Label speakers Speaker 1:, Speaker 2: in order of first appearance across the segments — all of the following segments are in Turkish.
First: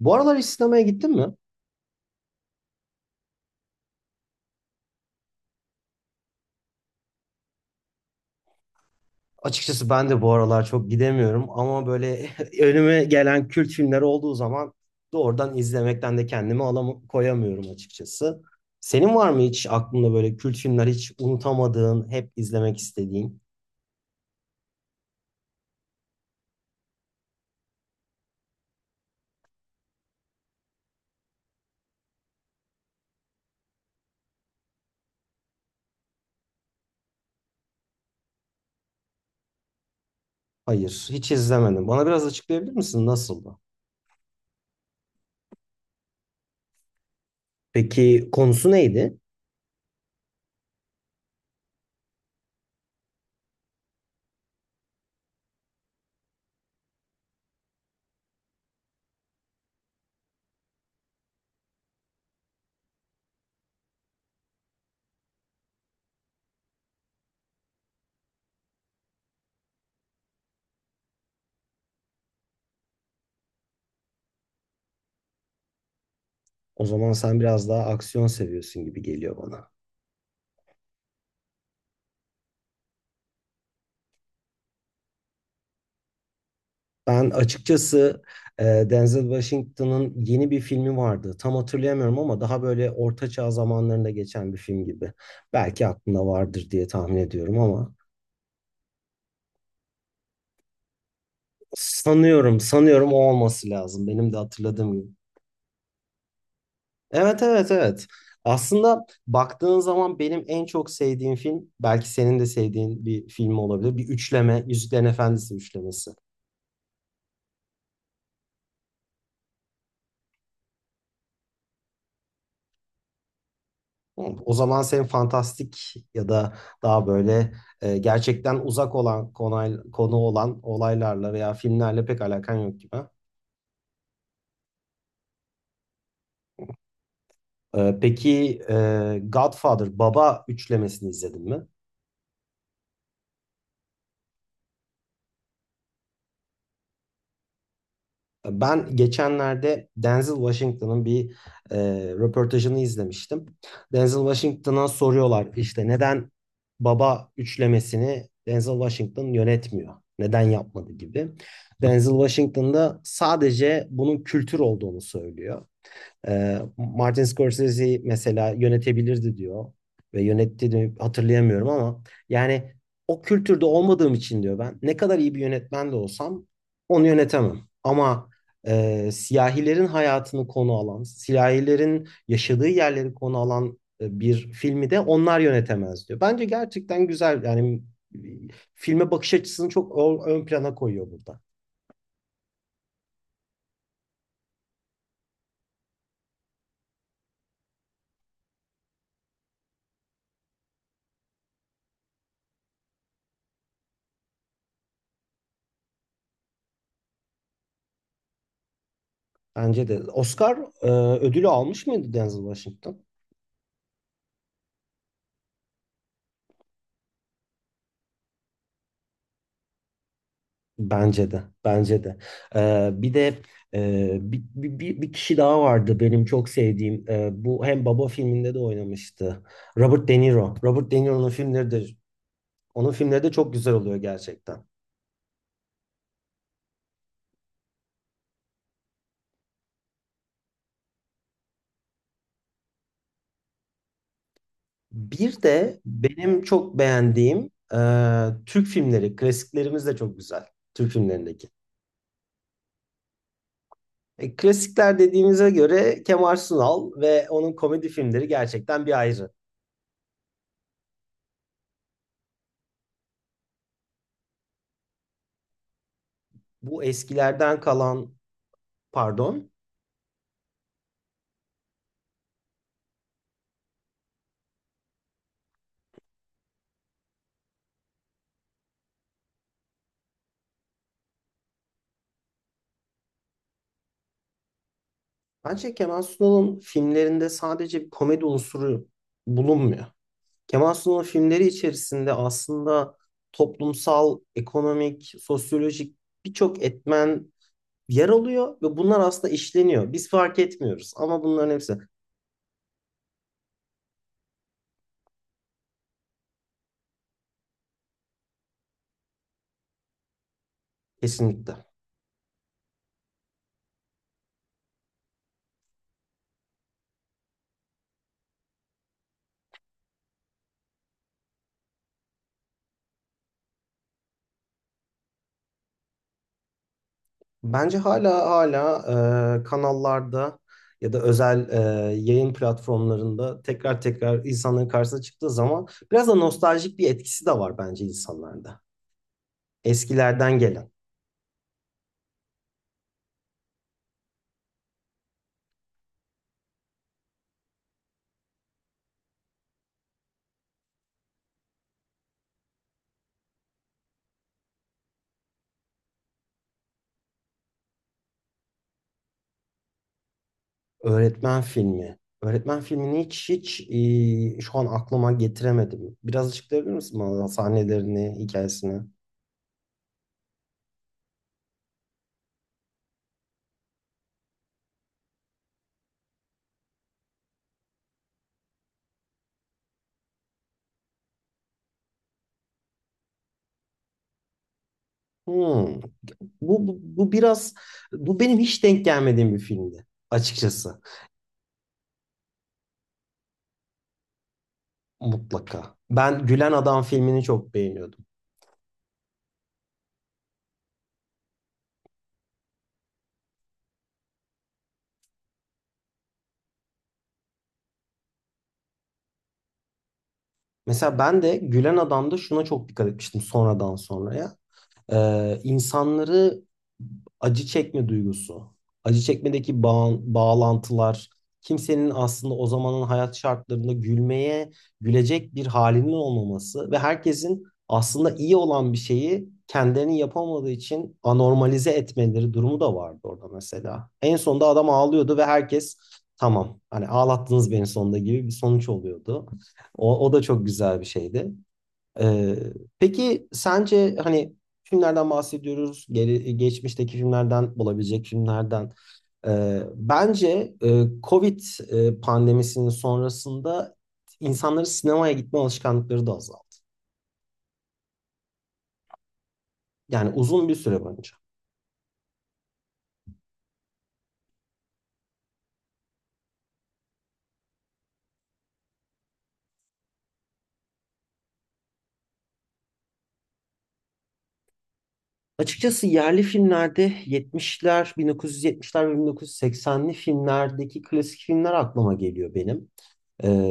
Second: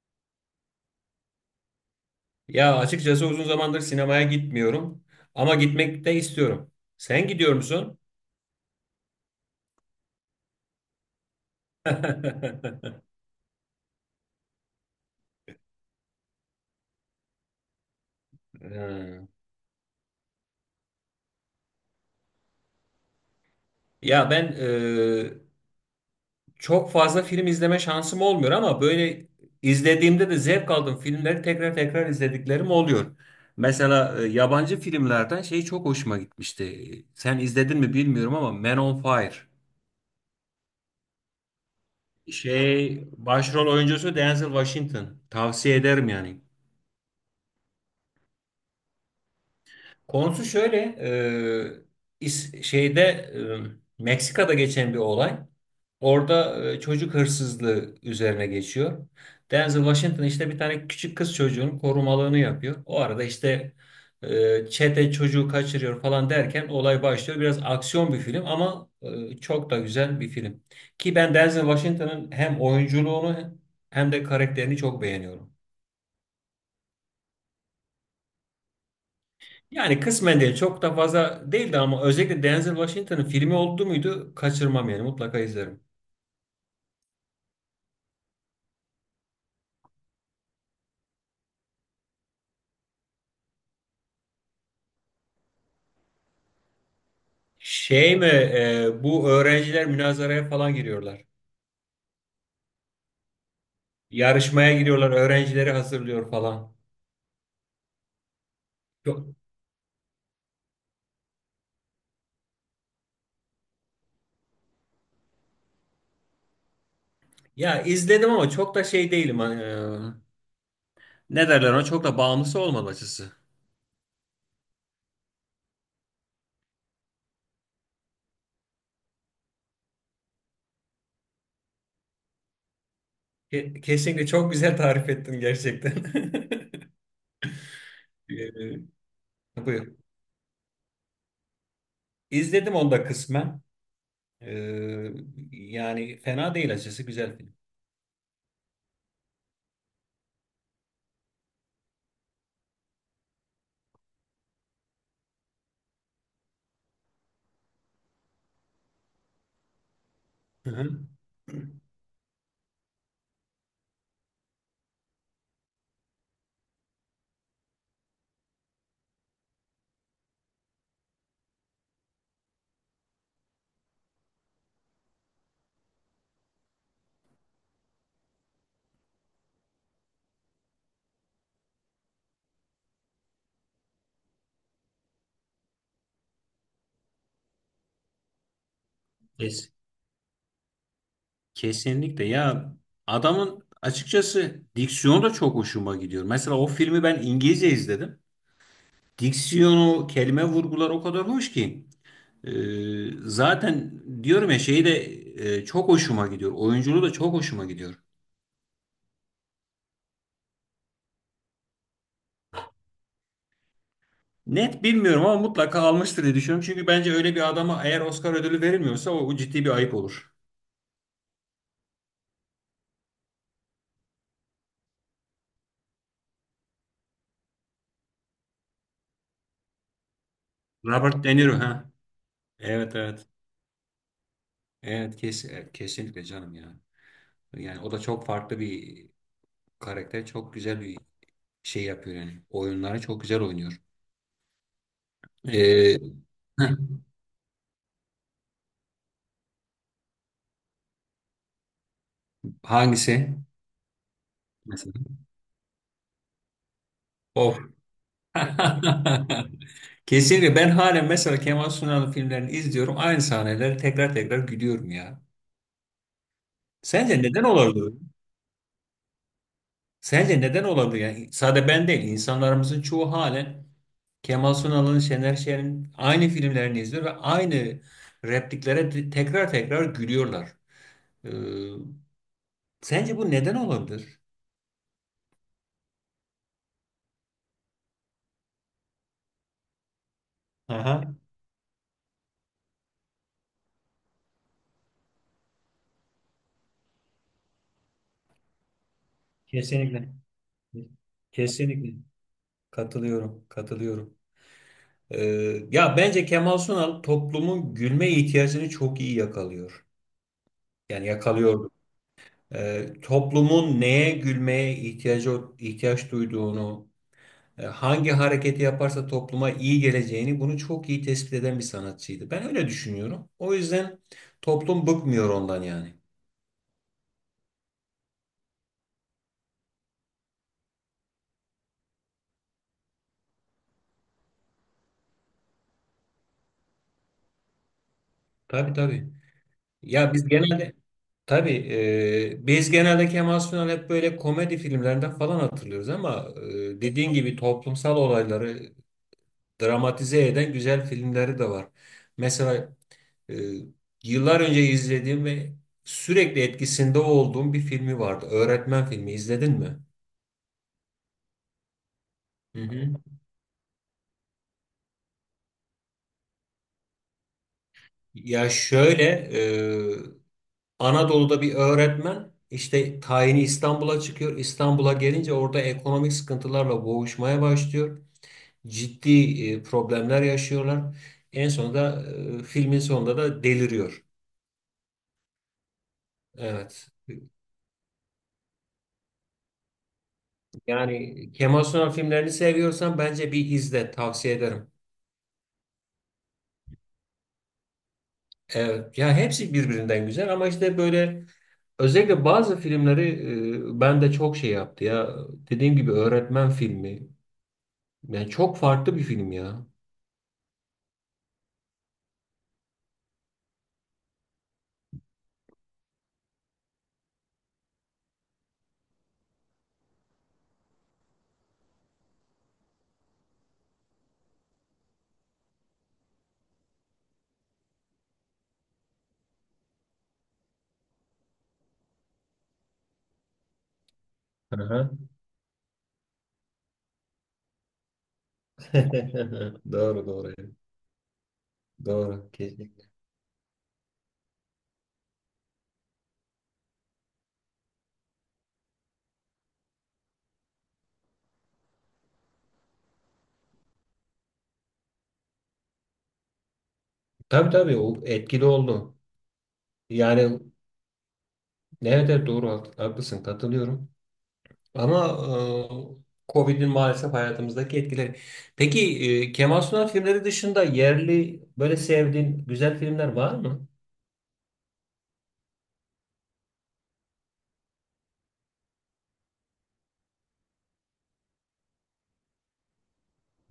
Speaker 1: Bu aralar hiç sinemaya gittin mi?
Speaker 2: Ya açıkçası uzun zamandır sinemaya gitmiyorum ama gitmek de istiyorum. Sen gidiyor musun?
Speaker 1: Açıkçası ben de bu aralar çok gidemiyorum ama böyle önüme gelen kült filmler olduğu zaman doğrudan izlemekten de kendimi alam koyamıyorum açıkçası. Senin
Speaker 2: Ee,
Speaker 1: var mı hiç aklında böyle kült filmler hiç unutamadığın, hep izlemek istediğin?
Speaker 2: Ya ben çok fazla film izleme şansım olmuyor ama böyle izlediğimde de zevk aldığım filmleri tekrar tekrar izlediklerim oluyor. Mesela yabancı filmlerden şey çok hoşuma gitmişti. Sen izledin mi bilmiyorum ama Man on Fire.
Speaker 1: Hayır, hiç izlemedim. Bana biraz açıklayabilir
Speaker 2: Şey
Speaker 1: misin? Nasıldı?
Speaker 2: başrol oyuncusu Denzel Washington. Tavsiye ederim yani.
Speaker 1: Peki konusu neydi?
Speaker 2: Konusu şöyle, şeyde Meksika'da geçen bir olay. Orada çocuk hırsızlığı üzerine geçiyor. Denzel Washington işte bir tane küçük kız çocuğunun korumalığını yapıyor. O arada işte çete çocuğu kaçırıyor falan derken olay başlıyor. Biraz aksiyon bir film ama çok da güzel bir film. Ki ben Denzel Washington'ın hem oyunculuğunu hem de karakterini çok beğeniyorum.
Speaker 1: O zaman sen biraz daha aksiyon seviyorsun gibi geliyor bana.
Speaker 2: Yani kısmen değil. Çok da fazla değildi ama özellikle Denzel Washington'ın filmi oldu muydu kaçırmam yani mutlaka izlerim.
Speaker 1: Ben açıkçası e, Denzel Washington'ın yeni bir filmi vardı. Tam hatırlayamıyorum ama daha böyle orta çağ zamanlarında geçen bir film gibi. Belki aklında vardır diye tahmin ediyorum ama
Speaker 2: Şey mi bu öğrenciler münazaraya falan giriyorlar.
Speaker 1: sanıyorum o olması lazım. Benim de
Speaker 2: Yarışmaya
Speaker 1: hatırladığım
Speaker 2: giriyorlar,
Speaker 1: gibi.
Speaker 2: öğrencileri hazırlıyor falan.
Speaker 1: Evet, evet, evet. Aslında
Speaker 2: Çok,
Speaker 1: baktığın zaman benim en çok sevdiğim film belki senin de sevdiğin bir film olabilir. Bir üçleme, Yüzüklerin Efendisi üçlemesi.
Speaker 2: ya izledim ama çok da şey değilim. Hani, ne derler ona, çok da bağımlısı olmadım açısı.
Speaker 1: Hı, o zaman senin fantastik ya da daha böyle gerçekten uzak olan konu olan olaylarla veya filmlerle pek alakan yok gibi.
Speaker 2: Kesinlikle çok güzel tarif ettin gerçekten.
Speaker 1: Peki
Speaker 2: Buyur.
Speaker 1: Godfather Baba üçlemesini izledin mi?
Speaker 2: İzledim onu da kısmen. E, Yani fena değil, açısı güzel film.
Speaker 1: Ben geçenlerde Denzel Washington'ın bir e, röportajını izlemiştim. Denzel Washington'a soruyorlar işte neden Baba üçlemesini Denzel Washington yönetmiyor? Neden
Speaker 2: Hı
Speaker 1: yapmadı
Speaker 2: hı.
Speaker 1: gibi. Denzel Washington da sadece bunun kültür olduğunu söylüyor. Martin Scorsese mesela yönetebilirdi diyor ve yönetti de hatırlayamıyorum ama yani o kültürde olmadığım için diyor ben ne kadar iyi bir yönetmen de olsam onu yönetemem. Ama siyahilerin hayatını konu alan, siyahilerin yaşadığı yerleri konu alan bir filmi de onlar yönetemez diyor. Bence gerçekten güzel yani e, filme bakış açısını çok ön plana koyuyor burada.
Speaker 2: Kesinlikle ya, adamın açıkçası diksiyonu da çok hoşuma gidiyor. Mesela o filmi ben İngilizce izledim. Diksiyonu, kelime vurgular o kadar hoş ki. Ee, Zaten diyorum ya, şeyi de çok hoşuma gidiyor. Oyunculuğu da çok hoşuma gidiyor.
Speaker 1: Bence de. Oscar ödülü almış mıydı Denzel Washington?
Speaker 2: Net bilmiyorum ama mutlaka almıştır diye düşünüyorum. Çünkü bence öyle bir adama eğer Oscar ödülü verilmiyorsa o ciddi bir ayıp olur.
Speaker 1: Bence de, bence de. Bir de bir kişi daha vardı benim çok sevdiğim. Bu hem Baba filminde de oynamıştı. Robert De Niro. Robert De
Speaker 2: Robert
Speaker 1: Niro'nun
Speaker 2: De Niro
Speaker 1: filmleri de,
Speaker 2: ha.
Speaker 1: onun
Speaker 2: Evet,
Speaker 1: filmleri
Speaker 2: evet.
Speaker 1: de çok güzel oluyor gerçekten.
Speaker 2: Evet, kesinlikle canım ya. Yani o da çok farklı bir karakter. Çok güzel bir şey yapıyor yani. Oyunlara çok güzel oynuyor.
Speaker 1: Bir de
Speaker 2: Evet.
Speaker 1: benim çok beğendiğim Türk filmleri, klasiklerimiz de çok güzel. Türk filmlerindeki.
Speaker 2: Hangisi?
Speaker 1: E,
Speaker 2: Mesela.
Speaker 1: klasikler dediğimize göre Kemal Sunal ve onun
Speaker 2: Of.
Speaker 1: komedi filmleri gerçekten bir ayrı.
Speaker 2: Kesinlikle ben halen mesela Kemal Sunal'ın filmlerini izliyorum. Aynı sahneleri tekrar tekrar gülüyorum ya.
Speaker 1: Bu
Speaker 2: Sence neden
Speaker 1: eskilerden
Speaker 2: olabilir?
Speaker 1: kalan, pardon.
Speaker 2: Sence neden olabilir? Yani sadece ben değil, insanlarımızın çoğu halen Kemal Sunal'ın, Şener Şen'in aynı filmlerini izliyor ve aynı repliklere tekrar tekrar gülüyorlar. Ee, Sence bu neden olabilir?
Speaker 1: Bence Kemal Sunal'ın filmlerinde sadece bir komedi unsuru bulunmuyor. Kemal Sunal'ın
Speaker 2: Aha,
Speaker 1: filmleri içerisinde aslında toplumsal, ekonomik, sosyolojik birçok etmen yer alıyor ve bunlar aslında işleniyor. Biz
Speaker 2: kesinlikle.
Speaker 1: fark etmiyoruz ama bunların hepsi
Speaker 2: Kesinlikle katılıyorum, katılıyorum. Ee, Ya bence Kemal Sunal toplumun gülme ihtiyacını çok iyi yakalıyor. Yani
Speaker 1: kesinlikle.
Speaker 2: yakalıyordu. Toplumun neye gülmeye ihtiyaç duyduğunu, hangi hareketi yaparsa topluma iyi geleceğini, bunu çok iyi tespit eden bir sanatçıydı. Ben öyle düşünüyorum. O yüzden toplum bıkmıyor ondan yani.
Speaker 1: Bence hala kanallarda ya da özel yayın platformlarında tekrar tekrar insanların karşısına çıktığı zaman biraz da nostaljik bir etkisi de var bence insanlarda.
Speaker 2: Tabii, tabii. Ya biz
Speaker 1: Eskilerden gelen.
Speaker 2: genelde, tabii, biz genelde Kemal Sunal hep böyle komedi filmlerinden falan hatırlıyoruz ama dediğin gibi toplumsal olayları dramatize eden güzel filmleri de var. Mesela e, yıllar önce izlediğim ve sürekli etkisinde olduğum bir filmi vardı. Öğretmen filmi izledin mi?
Speaker 1: Öğretmen filmi.
Speaker 2: Hı
Speaker 1: Öğretmen
Speaker 2: hı.
Speaker 1: filmini hiç şu an aklıma getiremedim. Biraz açıklayabilir misin bana sahnelerini,
Speaker 2: Ya
Speaker 1: hikayesini?
Speaker 2: şöyle, e, Anadolu'da bir öğretmen, işte tayini İstanbul'a çıkıyor. İstanbul'a gelince orada ekonomik sıkıntılarla boğuşmaya başlıyor. Ciddi problemler yaşıyorlar. En sonunda, filmin sonunda da deliriyor.
Speaker 1: Hmm. Bu, bu,
Speaker 2: Evet.
Speaker 1: bu biraz bu benim hiç denk gelmediğim bir filmdi açıkçası.
Speaker 2: Yani Kemal Sunal filmlerini seviyorsan bence bir izle, tavsiye ederim.
Speaker 1: Mutlaka. Ben Gülen Adam filmini çok beğeniyordum.
Speaker 2: Evet. Ya hepsi birbirinden güzel ama işte böyle özellikle bazı filmleri ben de çok şey yaptı ya. Dediğim gibi öğretmen filmi. Yani çok farklı bir film ya.
Speaker 1: Mesela ben de Gülen Adam'da şuna çok dikkat etmiştim sonradan sonraya. İnsanları acı çekme duygusu, acı çekmedeki bağlantılar, kimsenin aslında o zamanın hayat şartlarında gülmeye, gülecek bir halinin olmaması ve herkesin aslında iyi olan bir şeyi kendilerinin yapamadığı için anormalize etmeleri durumu da vardı orada mesela. En sonunda
Speaker 2: Hı
Speaker 1: adam
Speaker 2: hı.
Speaker 1: ağlıyordu ve herkes tamam hani ağlattınız beni sonunda gibi bir sonuç oluyordu. O,
Speaker 2: Doğru,
Speaker 1: o da
Speaker 2: doğru.
Speaker 1: çok güzel bir şeydi.
Speaker 2: Doğru.
Speaker 1: Ee,
Speaker 2: Kesinlikle.
Speaker 1: peki sence hani filmlerden bahsediyoruz, geçmişteki filmlerden, olabilecek filmlerden. Bence Covid pandemisinin sonrasında insanların sinemaya gitme alışkanlıkları da azaldı.
Speaker 2: Tabii, tabii, o etkili oldu.
Speaker 1: Yani
Speaker 2: Yani,
Speaker 1: uzun bir süre boyunca.
Speaker 2: evet, evet, doğru, haklısın, katılıyorum. Ama Covid'in maalesef hayatımızdaki etkileri. Peki, Kemal Sunal filmleri dışında yerli böyle sevdiğin güzel filmler var mı?
Speaker 1: Açıkçası yerli filmlerde 70'ler, 1970'ler ve 1980'li filmlerdeki klasik filmler aklıma geliyor benim.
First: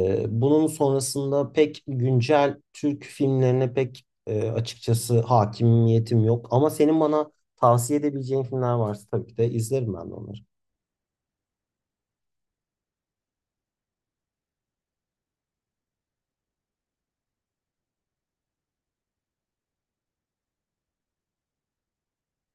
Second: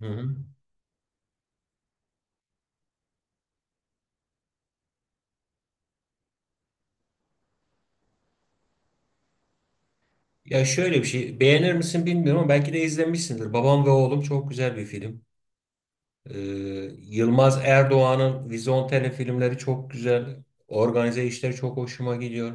Speaker 2: Hı hı.
Speaker 1: bunun sonrasında pek güncel Türk filmlerine pek açıkçası hakimiyetim yok. Ama senin bana tavsiye edebileceğin filmler varsa tabii ki de izlerim ben de onları.
Speaker 2: Ya şöyle bir şey, beğenir misin bilmiyorum ama belki de izlemişsindir. Babam ve Oğlum çok güzel bir film. E, Yılmaz Erdoğan'ın Vizontele filmleri çok güzel. Organize işleri çok hoşuma gidiyor.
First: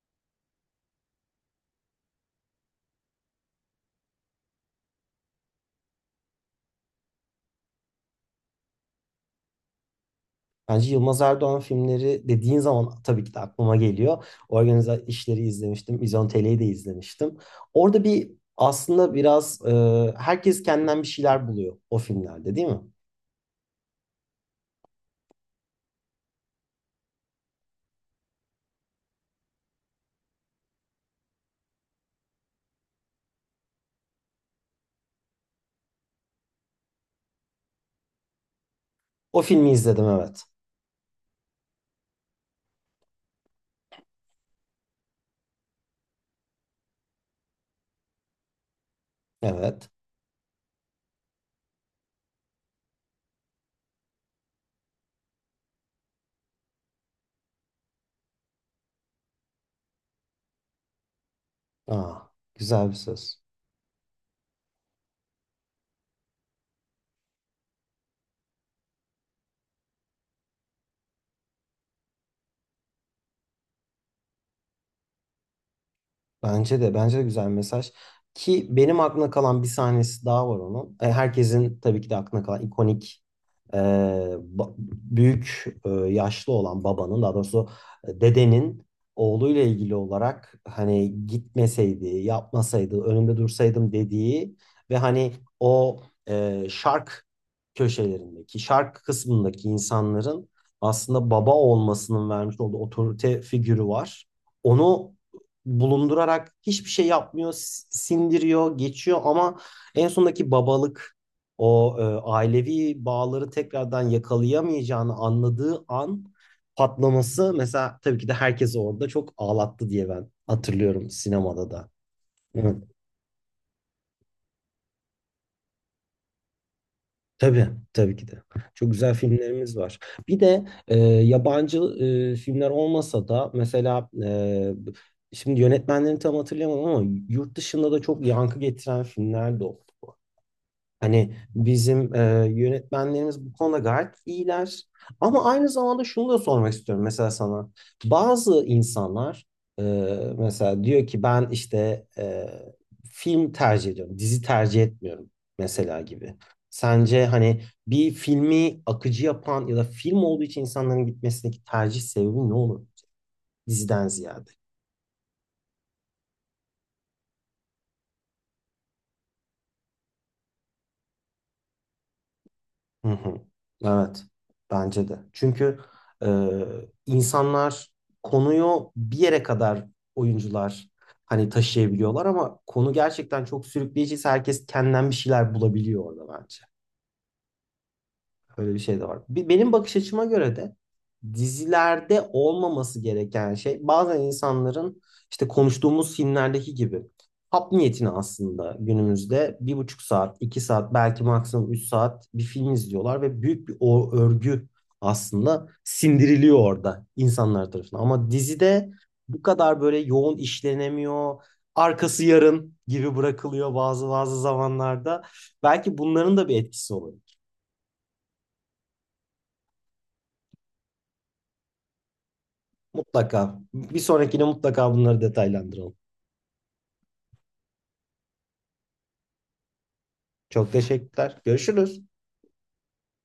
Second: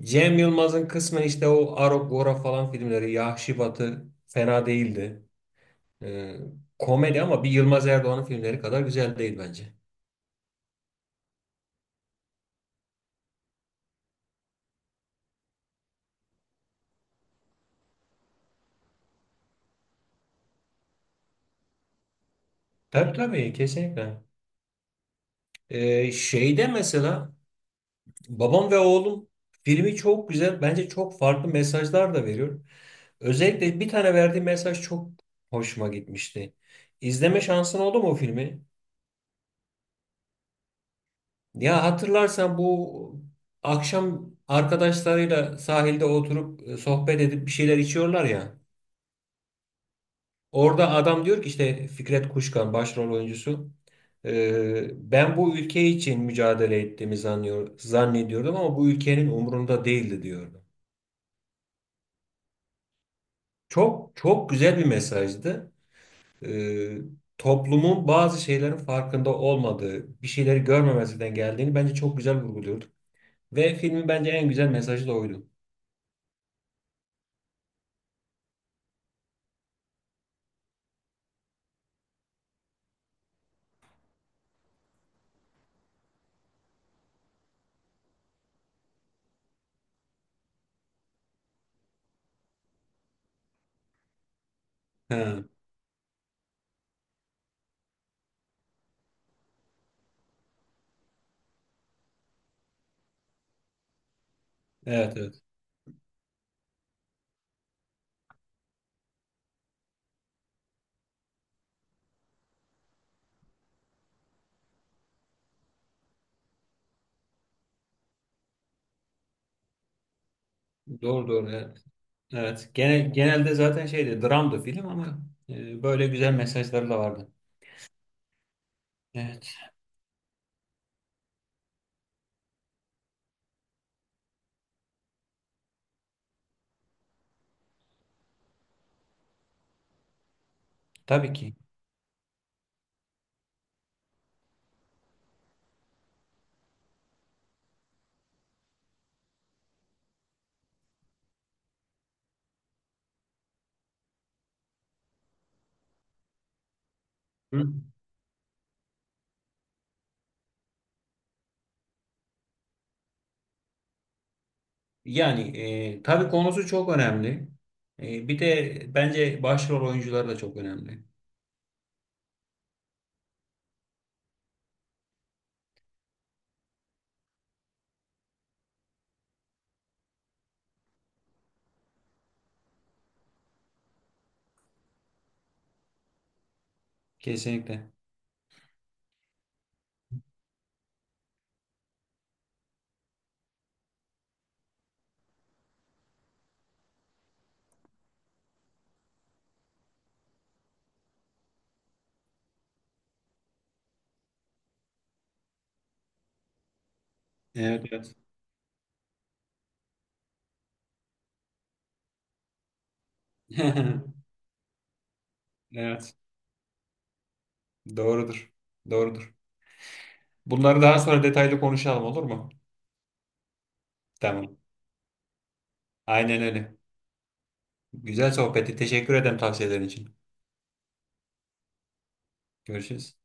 Speaker 2: Cem Yılmaz'ın kısmen işte o Arogora falan filmleri, Yahşi Batı fena değildi. Ee, Komedi ama bir Yılmaz Erdoğan'ın filmleri kadar güzel değil bence.
Speaker 1: Bence Yılmaz Erdoğan filmleri dediğin zaman tabii ki de aklıma geliyor. Organize işleri izlemiştim. İzontele'yi de izlemiştim. Orada bir aslında biraz herkes kendinden bir şeyler buluyor o filmlerde değil mi?
Speaker 2: Tabii, tabii, kesinlikle. Şeyde mesela, Babam ve Oğlum filmi çok güzel. Bence çok farklı mesajlar da veriyor. Özellikle bir tane verdiği mesaj çok hoşuma gitmişti. İzleme şansın oldu mu o filmi?
Speaker 1: O filmi izledim evet.
Speaker 2: Ya hatırlarsan, bu akşam arkadaşlarıyla sahilde oturup sohbet edip bir şeyler içiyorlar ya.
Speaker 1: Evet.
Speaker 2: Orada adam diyor ki, işte Fikret Kuşkan başrol oyuncusu. Ben bu ülke için mücadele ettiğimi zannediyordum ama bu ülkenin umurunda değildi," diyordu.
Speaker 1: Aa, güzel bir söz.
Speaker 2: Çok çok güzel bir mesajdı. Ee, Toplumun bazı şeylerin farkında olmadığı, bir şeyleri görmemezlikten geldiğini bence çok güzel vurguluyordu. Ve filmin bence en güzel mesajı da oydu.
Speaker 1: Bence de bence de güzel mesaj. Ki benim aklımda kalan bir sahnesi daha var onun. Herkesin tabii ki de aklına kalan ikonik e, büyük yaşlı olan babanın daha doğrusu dedenin oğluyla ilgili olarak hani gitmeseydi, yapmasaydı, önünde dursaydım dediği ve hani
Speaker 2: Ha,
Speaker 1: o şark köşelerindeki, şark kısmındaki insanların aslında baba olmasının vermiş olduğu otorite figürü var.
Speaker 2: evet,
Speaker 1: Onu
Speaker 2: evet.
Speaker 1: bulundurarak hiçbir şey yapmıyor, sindiriyor, geçiyor ama en sondaki babalık o ailevi bağları tekrardan yakalayamayacağını anladığı an patlaması mesela tabii ki de herkes orada çok ağlattı diye ben hatırlıyorum
Speaker 2: Doğru, doğru.
Speaker 1: sinemada
Speaker 2: Evet.
Speaker 1: da.
Speaker 2: Evet.
Speaker 1: Evet,
Speaker 2: Genelde zaten şeydi, dramdı film ama böyle güzel mesajları da vardı.
Speaker 1: tabii tabii ki de. Çok güzel
Speaker 2: Evet.
Speaker 1: filmlerimiz var. Bir de yabancı filmler olmasa da mesela şimdi yönetmenlerini tam hatırlayamadım ama yurt dışında da çok yankı getiren filmler de oldu.
Speaker 2: Tabii
Speaker 1: Hani
Speaker 2: ki.
Speaker 1: bizim yönetmenlerimiz bu konuda gayet iyiler. Ama aynı zamanda şunu da sormak istiyorum mesela sana. Bazı insanlar e, mesela diyor ki ben işte film tercih ediyorum, dizi tercih etmiyorum mesela gibi. Sence hani
Speaker 2: Hı.
Speaker 1: bir filmi akıcı yapan ya da film olduğu için insanların gitmesindeki tercih sebebi ne olur diziden ziyade?
Speaker 2: Yani tabii konusu çok önemli. Bir de bence başrol oyuncuları da çok önemli.
Speaker 1: Hı hı. Evet, bence de. Çünkü e, insanlar konuyu bir yere kadar oyuncular hani taşıyabiliyorlar ama konu gerçekten çok sürükleyiciyse herkes kendinden bir şeyler bulabiliyor orada bence.
Speaker 2: Kesinlikle.
Speaker 1: Öyle bir şey de var. Benim bakış açıma göre de dizilerde olmaması gereken şey bazen insanların işte konuştuğumuz filmlerdeki gibi hap niyetine aslında günümüzde 1,5 saat, 2 saat belki maksimum 3 saat bir film izliyorlar ve büyük bir o örgü aslında sindiriliyor orada insanlar
Speaker 2: Evet,
Speaker 1: tarafından.
Speaker 2: evet.
Speaker 1: Ama dizide bu kadar böyle yoğun işlenemiyor. Arkası yarın gibi bırakılıyor bazı bazı zamanlarda. Belki
Speaker 2: Evet,
Speaker 1: bunların da bir etkisi olur.
Speaker 2: doğrudur. Doğrudur. Bunları daha sonra detaylı konuşalım, olur mu?
Speaker 1: Mutlaka. Bir sonrakine
Speaker 2: Tamam.
Speaker 1: mutlaka bunları detaylandıralım.
Speaker 2: Aynen öyle. Güzel sohbeti, teşekkür ederim tavsiyelerin için.
Speaker 1: Çok teşekkürler. Görüşürüz.
Speaker 2: Görüşürüz.